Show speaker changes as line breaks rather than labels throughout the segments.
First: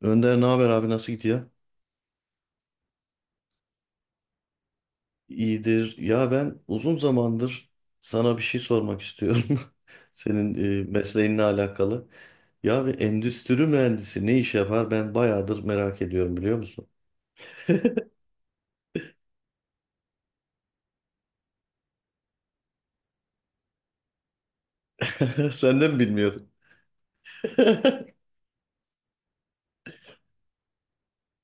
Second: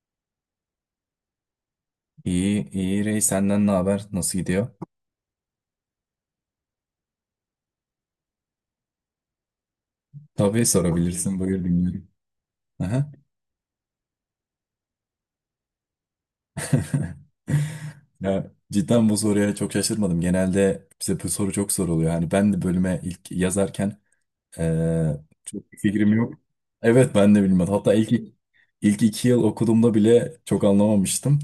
Önder ne haber abi nasıl gidiyor?
İyi, iyi Rey senden ne haber? Nasıl gidiyor?
İyidir. Ya ben uzun zamandır sana bir şey sormak istiyorum. Senin
Tabii sorabilirsin,
mesleğinle
buyur
alakalı.
dinliyorum.
Ya bir
Aha.
endüstri mühendisi ne iş yapar? Ben bayağıdır merak ediyorum biliyor musun?
Ya, cidden bu soruya çok şaşırmadım. Genelde bize bu soru çok soruluyor. Hani ben de bölüme ilk yazarken çok bir
Senden
fikrim yok.
bilmiyordum.
Evet ben de bilmiyordum. Hatta ilk 2 yıl okuduğumda bile çok anlamamıştım.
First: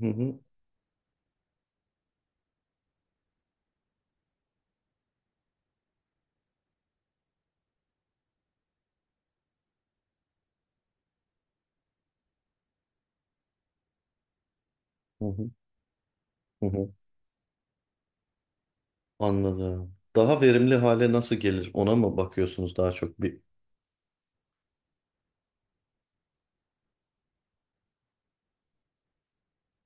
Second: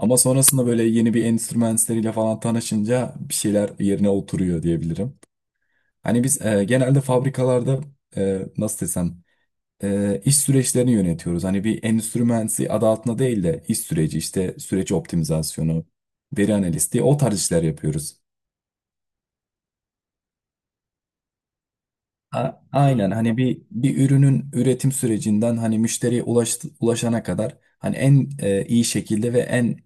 Hı hı,
sonrasında böyle yeni bir enstrümanslarıyla falan tanışınca bir şeyler yerine oturuyor diyebilirim. Hani biz genelde fabrikalarda nasıl desem iş süreçlerini yönetiyoruz. Hani bir endüstri mühendisi adı altında değil de iş süreci işte süreç
hı hı,
optimizasyonu, veri
hı hı.
analisti o tarz işler yapıyoruz.
Anladım. Daha verimli hale nasıl gelir? Ona mı
A-
bakıyorsunuz daha
aynen
çok
hani
bir?
bir ürünün üretim sürecinden hani müşteriye ulaşana kadar hani en iyi şekilde ve en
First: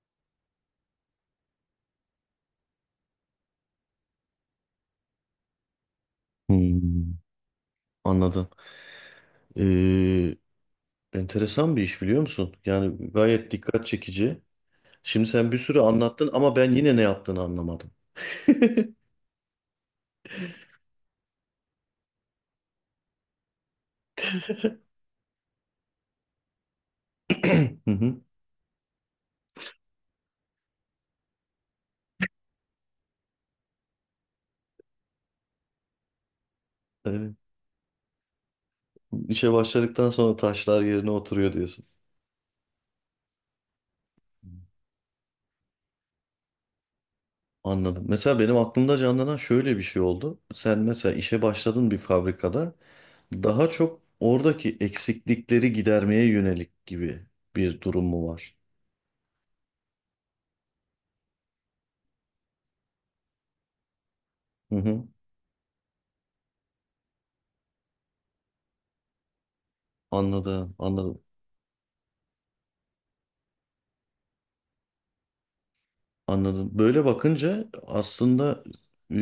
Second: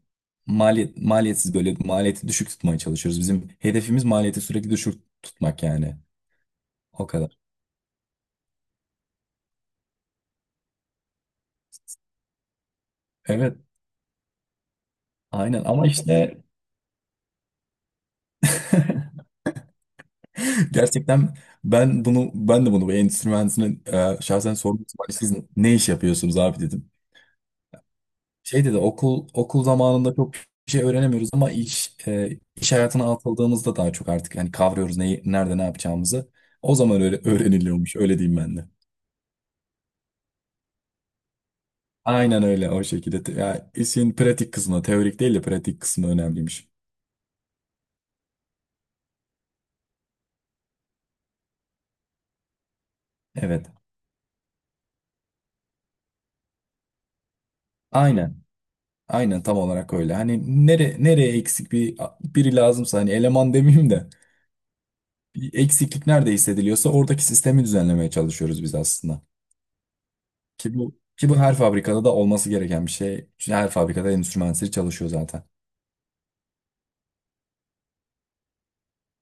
maliyet maliyetsiz böyle maliyeti düşük tutmaya çalışıyoruz. Bizim hedefimiz maliyeti sürekli düşük tutmak yani. O
Hmm,
kadar.
anladım. Ee, Enteresan bir iş biliyor musun? Yani gayet
Evet,
dikkat çekici. Şimdi sen bir
aynen
sürü
ama
anlattın
işte
ama ben yine ne yaptığını anlamadım.
gerçekten ben de bunu bu endüstri mühendisine şahsen sordum. Siz ne iş yapıyorsunuz abi dedim.
Hı hı.
Şey dedi okul zamanında çok bir şey öğrenemiyoruz ama iş hayatına atıldığımızda daha çok artık hani kavruyoruz neyi nerede ne yapacağımızı. O zaman öyle
Evet.
öğreniliyormuş öyle diyeyim ben de.
İşe başladıktan sonra taşlar yerine oturuyor diyorsun.
Aynen öyle o şekilde. Ya, işin pratik kısmı teorik değil de pratik kısmı önemliymiş.
Anladım. Mesela benim aklımda canlanan şöyle bir şey oldu. Sen mesela işe başladın bir fabrikada daha
Evet.
çok oradaki eksiklikleri gidermeye yönelik gibi bir durum mu
Aynen.
var?
Aynen tam olarak öyle. Hani nereye eksik bir biri lazımsa hani eleman demeyeyim de
Hı hı.
eksiklik nerede hissediliyorsa oradaki sistemi düzenlemeye çalışıyoruz biz aslında.
Anladım,
Ki bu
anladım,
ki bu her fabrikada da olması gereken bir şey. Çünkü her fabrikada endüstri mühendisleri çalışıyor zaten.
anladım. Böyle bakınca aslında e,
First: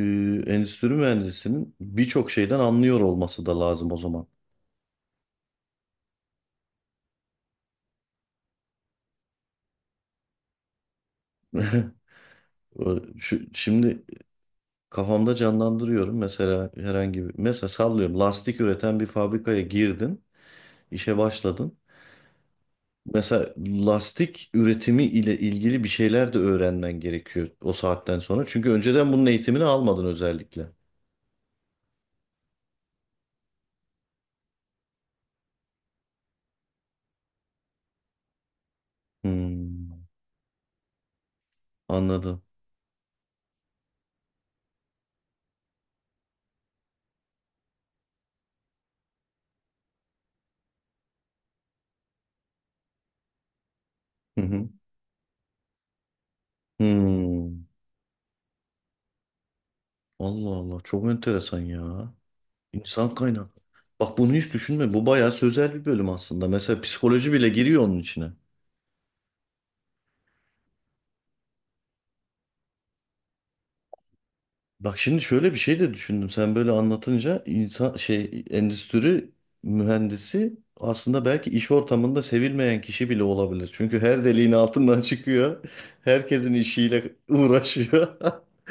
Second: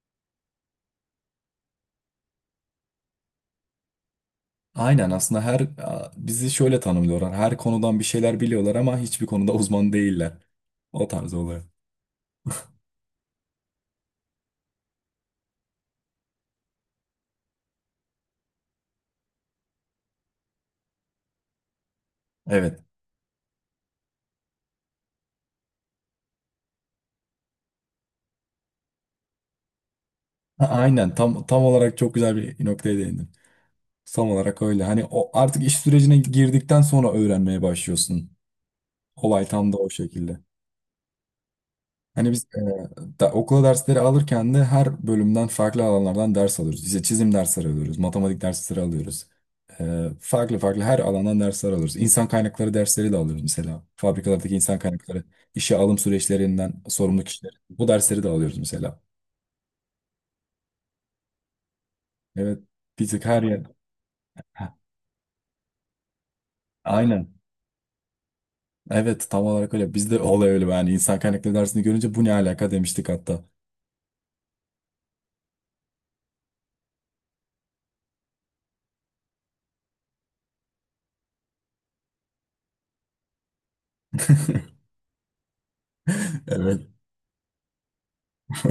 endüstri mühendisinin birçok şeyden anlıyor olması da lazım o zaman.
Aynen aslında bizi şöyle tanımlıyorlar. Her konudan bir şeyler biliyorlar ama hiçbir konuda uzman değiller. O tarz oluyor.
Şimdi kafamda canlandırıyorum mesela herhangi bir mesela sallıyorum lastik üreten bir fabrikaya girdin işe başladın
Evet.
mesela lastik üretimi ile ilgili bir şeyler de öğrenmen gerekiyor o saatten sonra çünkü önceden bunun eğitimini almadın
A-
özellikle.
Aynen tam tam olarak çok güzel bir noktaya değindin. Tam olarak öyle. Hani o artık iş sürecine girdikten sonra öğrenmeye başlıyorsun. Olay tam da o
Hmm,
şekilde. Hani
anladım.
biz okula dersleri alırken de her bölümden farklı alanlardan ders alıyoruz. İşte çizim dersleri alıyoruz, matematik dersleri alıyoruz. E, farklı farklı her alandan dersler alıyoruz. İnsan kaynakları dersleri de alıyoruz mesela.
Hı
Fabrikalardaki
hı.
insan kaynakları, işe alım süreçlerinden sorumlu kişiler.
Hmm,
Bu dersleri de alıyoruz mesela.
Allah Allah çok enteresan ya.
Evet, bir
İnsan
tık her
kaynak
yer.
bak bunu hiç
Heh,
düşünme, bu bayağı sözel bir bölüm aslında, mesela psikoloji
aynen.
bile giriyor onun içine.
Evet, tam olarak öyle. Bizde olay öyle. Yani insan kaynakları dersini görünce bu ne alaka demiştik hatta.
Bak şimdi şöyle bir şey de düşündüm. Sen böyle anlatınca insan şey endüstri mühendisi aslında belki iş ortamında sevilmeyen kişi bile olabilir. Çünkü her deliğin altından çıkıyor. Herkesin
Evet,
işiyle uğraşıyor.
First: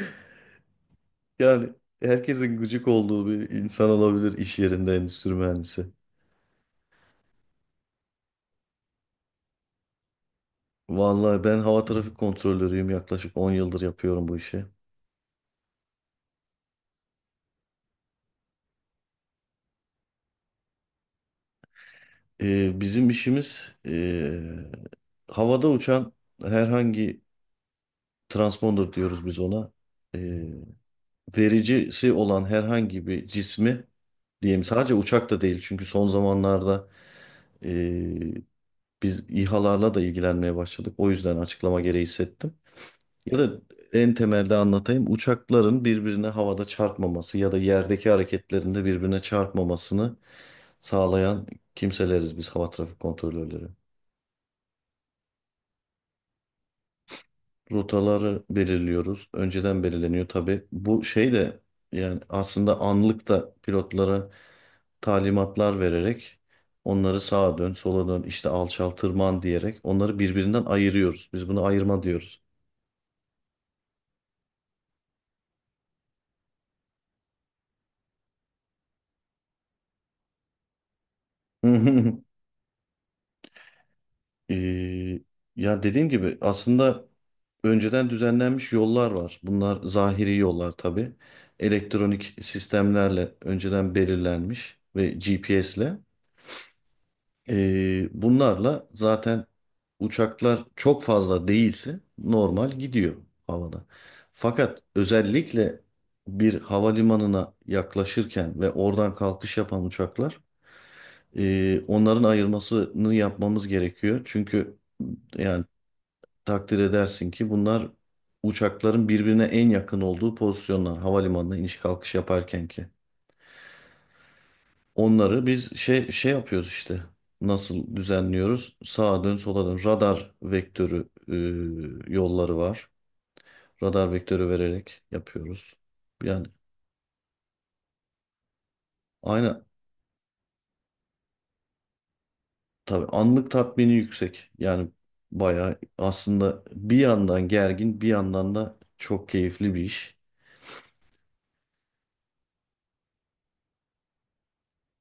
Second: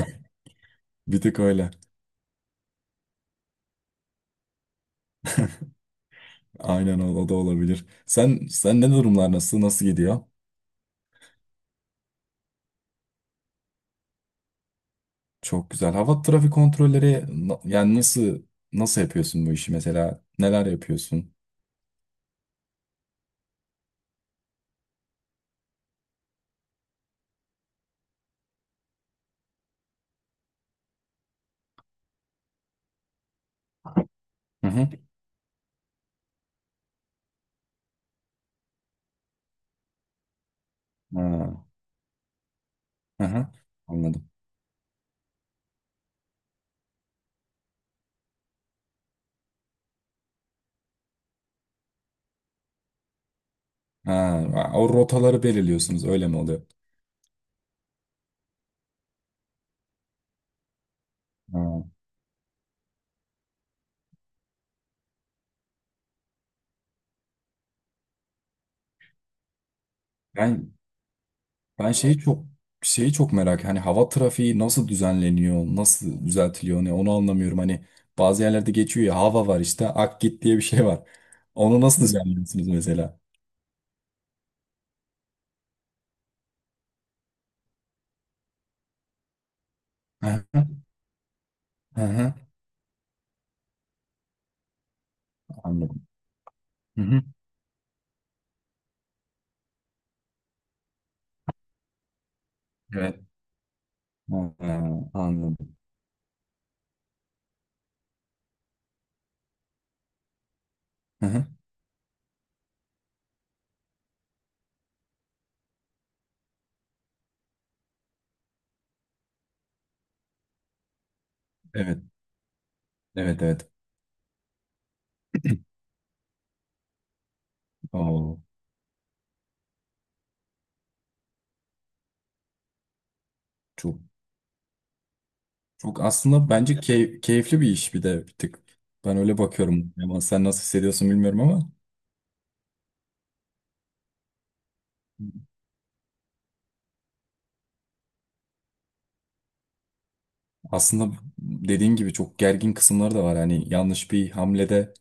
bir tık
Yani
öyle.
herkesin gıcık olduğu bir insan olabilir iş yerinde endüstri mühendisi.
Aynen o, o da olabilir. Sen ne durumlar nasıl gidiyor?
Vallahi ben hava trafik kontrolörüyüm. Yaklaşık 10 yıldır yapıyorum bu işi.
Çok güzel. Hava trafik kontrolleri yani nasıl yapıyorsun bu işi mesela? Neler yapıyorsun?
Bizim işimiz havada uçan herhangi transponder diyoruz biz ona. E, Vericisi olan herhangi bir cismi diyeyim,
Hı hı.
sadece uçak da değil çünkü son zamanlarda e, biz İHA'larla da ilgilenmeye başladık. O yüzden
Ha,
açıklama gereği hissettim.
hı
Ya
hı.
da en
Anladım.
temelde anlatayım. Uçakların birbirine havada çarpmaması ya da yerdeki hareketlerinde birbirine çarpmamasını sağlayan kimseleriz biz, hava trafik kontrolörleri.
Ha, o rotaları belirliyorsunuz öyle mi oluyor?
Rotaları belirliyoruz. Önceden belirleniyor tabii. Bu şey de
Ha.
yani aslında anlık da pilotlara talimatlar vererek onları sağa dön, sola dön, işte alçal, tırman diyerek onları birbirinden
Ben
ayırıyoruz. Biz bunu
ben
ayırma
şeyi
diyoruz.
çok şeyi çok merak hani hava trafiği nasıl düzenleniyor, nasıl düzeltiliyor ne onu anlamıyorum. Hani bazı yerlerde geçiyor ya hava var işte ak git diye bir şey var. Onu nasıl düzenliyorsunuz mesela?
Ee, Ya dediğim gibi aslında önceden düzenlenmiş yollar var. Bunlar zahiri
Hı
yollar tabii.
hı. Hı.
Elektronik sistemlerle önceden belirlenmiş ve GPS'le.
Anladım. Hı hı.
Bunlarla zaten uçaklar çok fazla değilse normal gidiyor
Evet.
havada. Fakat
Ha, anladım.
özellikle bir havalimanına yaklaşırken ve oradan kalkış yapan uçaklar,
Hı hı.
onların ayırmasını yapmamız gerekiyor. Çünkü yani takdir edersin ki bunlar uçakların birbirine en yakın olduğu pozisyonlar, havalimanına iniş
Evet.
kalkış yaparken ki.
Evet evet.
Onları biz şey yapıyoruz işte. Nasıl
Oo,
düzenliyoruz? Sağa dön, sola dön. Radar vektörü yolları var.
çok
Radar vektörü vererek yapıyoruz.
çok
Yani
aslında bence keyifli bir iş bir de bir tık. Ben öyle
aynı
bakıyorum. Ama sen nasıl hissediyorsun bilmiyorum ama
tabii anlık tatmini yüksek. Yani bayağı aslında bir yandan gergin, bir yandan da çok keyifli bir iş.
aslında dediğin gibi çok gergin kısımları da var. Hani yanlış bir hamlede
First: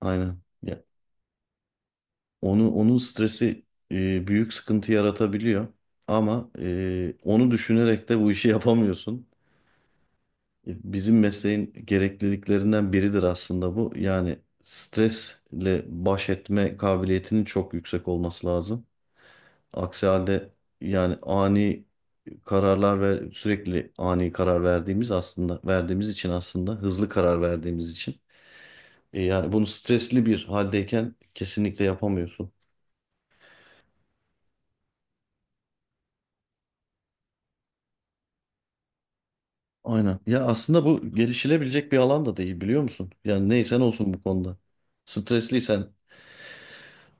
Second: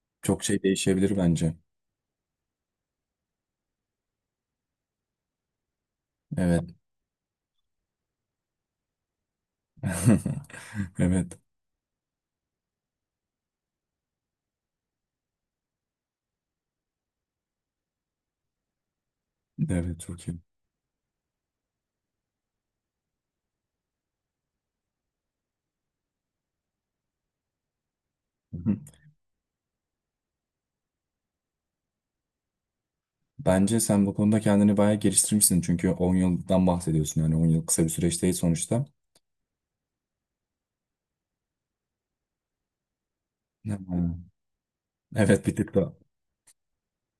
Aynen.
çok şey
Ya,
değişebilir bence.
onun stresi büyük sıkıntı yaratabiliyor. Ama
Evet.
onu düşünerek de bu işi yapamıyorsun. Bizim
Evet.
mesleğin gerekliliklerinden biridir aslında bu. Yani stresle baş etme kabiliyetinin çok yüksek olması lazım.
Evet
Aksi
çok iyi.
halde yani ani kararlar ve sürekli ani karar verdiğimiz aslında verdiğimiz için, aslında hızlı karar verdiğimiz için,
Hı,
Yani bunu stresli bir haldeyken kesinlikle yapamıyorsun.
bence sen bu konuda kendini bayağı geliştirmişsin. Çünkü 10 yıldan bahsediyorsun. Yani 10 yıl kısa bir süreç değil sonuçta.
Aynen. Ya aslında bu gelişilebilecek bir alan da değil biliyor musun? Yani
Hı.
neysen olsun bu konuda.
Evet bir tık
Stresliysen
da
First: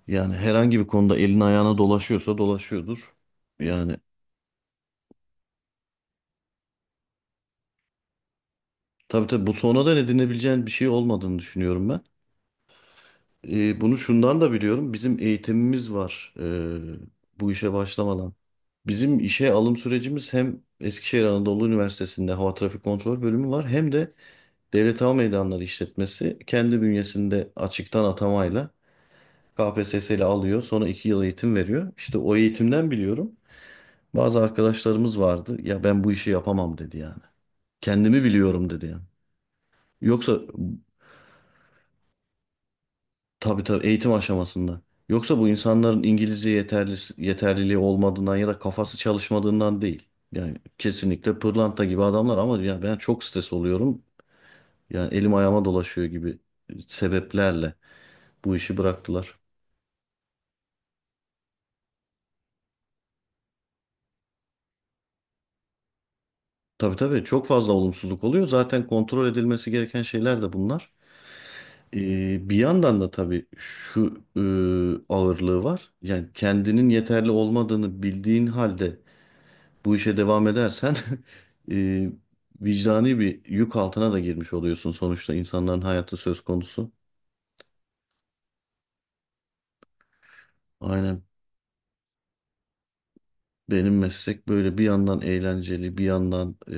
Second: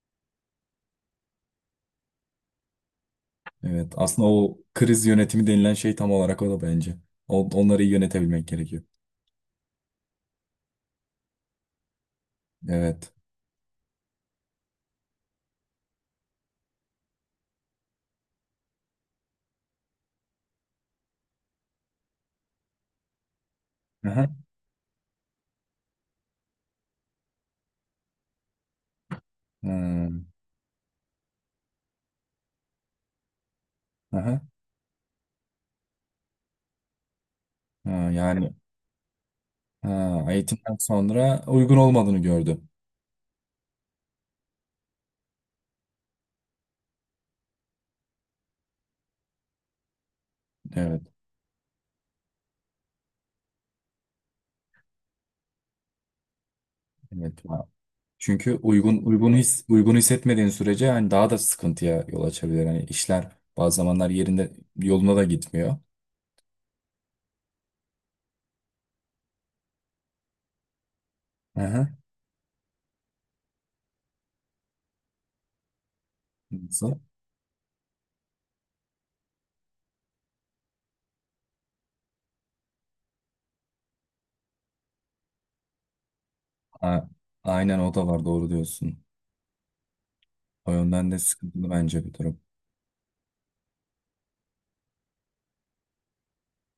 Yani herhangi bir konuda elin ayağına dolaşıyorsa dolaşıyordur.
evet,
Yani
aslında o kriz yönetimi denilen şey tam olarak o da bence. Onları iyi yönetebilmek gerekiyor.
tabii tabii bu sonradan edinebileceğin bir şey olmadığını düşünüyorum ben.
Evet.
Bunu şundan da biliyorum. Bizim eğitimimiz var bu işe başlamadan. Bizim işe alım sürecimiz, hem Eskişehir Anadolu Üniversitesi'nde Hava Trafik Kontrol Bölümü var, hem de
Aha.
Devlet Hava Meydanları İşletmesi kendi bünyesinde açıktan atamayla
Hı,
KPSS ile alıyor. Sonra 2 yıl eğitim veriyor. İşte o eğitimden biliyorum.
aha.
Bazı arkadaşlarımız vardı. Ya ben bu işi yapamam dedi yani.
Ha,
Kendimi
yani
biliyorum dedi yani.
ha,
Yoksa
eğitimden sonra uygun olmadığını gördü.
tabii tabii eğitim aşamasında. Yoksa bu insanların İngilizce yeterliliği olmadığından ya da kafası çalışmadığından değil. Yani
Evet.
kesinlikle pırlanta gibi adamlar ama ya ben çok stres oluyorum. Yani elim ayağıma dolaşıyor gibi
Evet. Ha.
sebeplerle
Çünkü
bu işi
uygun uygun
bıraktılar.
his uygun hissetmediğin sürece hani daha da sıkıntıya yol açabilir. Hani işler bazı zamanlar yerinde yoluna da gitmiyor.
Tabii tabii çok fazla olumsuzluk oluyor. Zaten kontrol edilmesi gereken şeyler de bunlar.
Aha.
Bir yandan da tabii şu ağırlığı var. Yani kendinin
Nasıl?
yeterli olmadığını bildiğin halde bu işe devam edersen e, vicdani bir yük altına da girmiş oluyorsun, sonuçta insanların hayatı söz konusu.
A- aynen o da var doğru diyorsun. O yönden de
Aynen,
sıkıntılı bence bir durum.
benim meslek böyle bir yandan eğlenceli, bir yandan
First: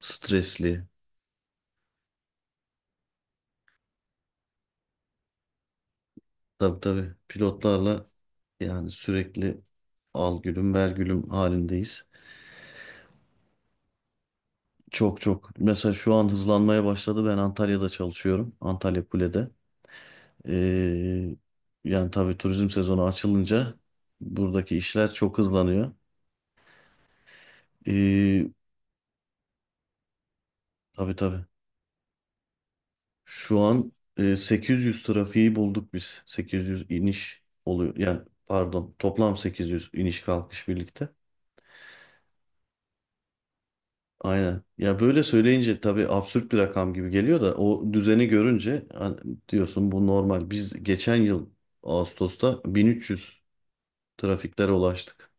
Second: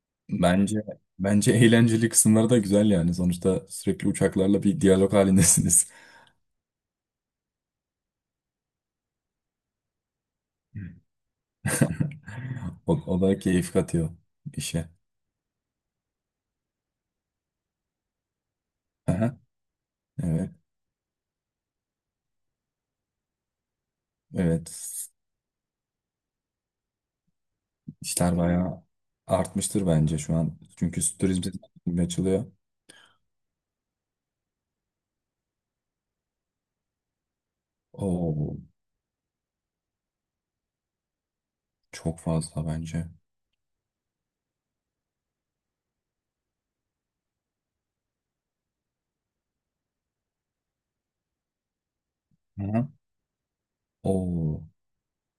stresli.
Bence bence eğlenceli kısımları da güzel yani. Sonuçta sürekli uçaklarla bir diyalog halindesiniz.
Tabii tabii pilotlarla yani sürekli al gülüm ver gülüm halindeyiz.
O, o da keyif katıyor işe.
Çok çok mesela şu an hızlanmaya başladı, ben Antalya'da çalışıyorum, Antalya
Aha,
Kule'de.
evet,
E, Yani tabii turizm sezonu açılınca buradaki
evet.
işler çok hızlanıyor.
İşler
Ee,
bayağı artmıştır bence şu an. Çünkü
Tabii
turizm
tabii.
sektörü açılıyor.
Şu an 800 trafiği bulduk biz. 800 iniş oluyor. Ya
Oo,
pardon, toplam 800 iniş kalkış birlikte.
çok fazla bence.
Aynen. Ya böyle söyleyince tabii absürt bir rakam gibi geliyor da o düzeni görünce hani diyorsun bu normal. Biz geçen yıl Ağustos'ta
Aha.
1300
Oo,
trafiklere ulaştık.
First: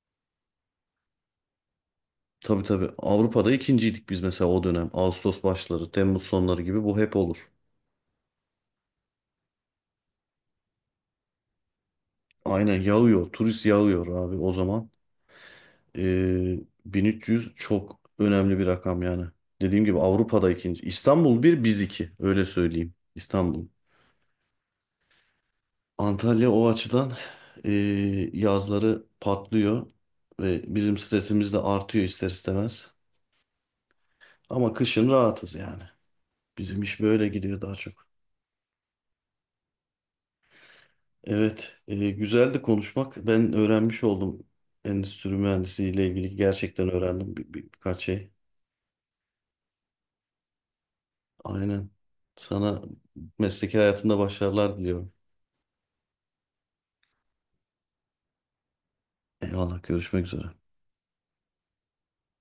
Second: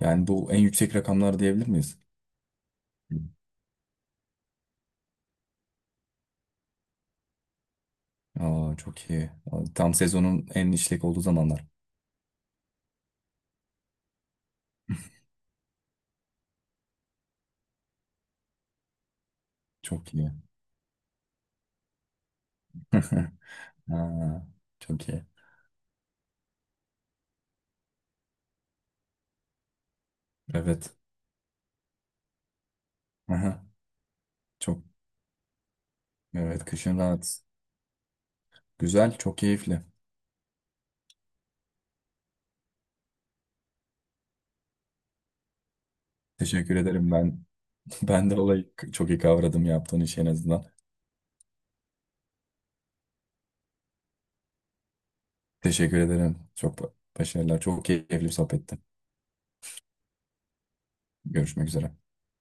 yani bu en yüksek rakamlar diyebilir miyiz?
Tabii tabii
Hı.
Avrupa'da ikinciydik biz mesela o dönem. Ağustos başları, Temmuz sonları gibi bu hep olur.
Aa, çok iyi. Tam sezonun en işlek olduğu zamanlar.
Aynen yağıyor. Turist yağıyor abi o zaman. Ee, 1300 çok önemli bir rakam yani. Dediğim gibi
Çok iyi.
Avrupa'da ikinci. İstanbul bir, biz iki. Öyle söyleyeyim. İstanbul.
Ha, çok iyi.
Antalya o açıdan ee, yazları patlıyor ve
Evet.
bizim stresimiz de artıyor ister istemez.
Aha,
Ama
çok
kışın rahatız yani.
evet
Bizim
kışın
iş böyle
rahat.
gidiyor daha çok.
Güzel, çok keyifli.
Evet, güzeldi konuşmak. Ben öğrenmiş oldum. Endüstri mühendisliği ile ilgili
Teşekkür
gerçekten
ederim
öğrendim
ben.
bir, bir- birkaç şey.
Ben de olayı çok iyi kavradım yaptığın işi en azından.
Aynen. Sana mesleki hayatında başarılar diliyorum.
Teşekkür ederim. Başarılar. Çok keyifli bir sohbetti.
Eyvallah, görüşmek üzere.
Görüşmek üzere.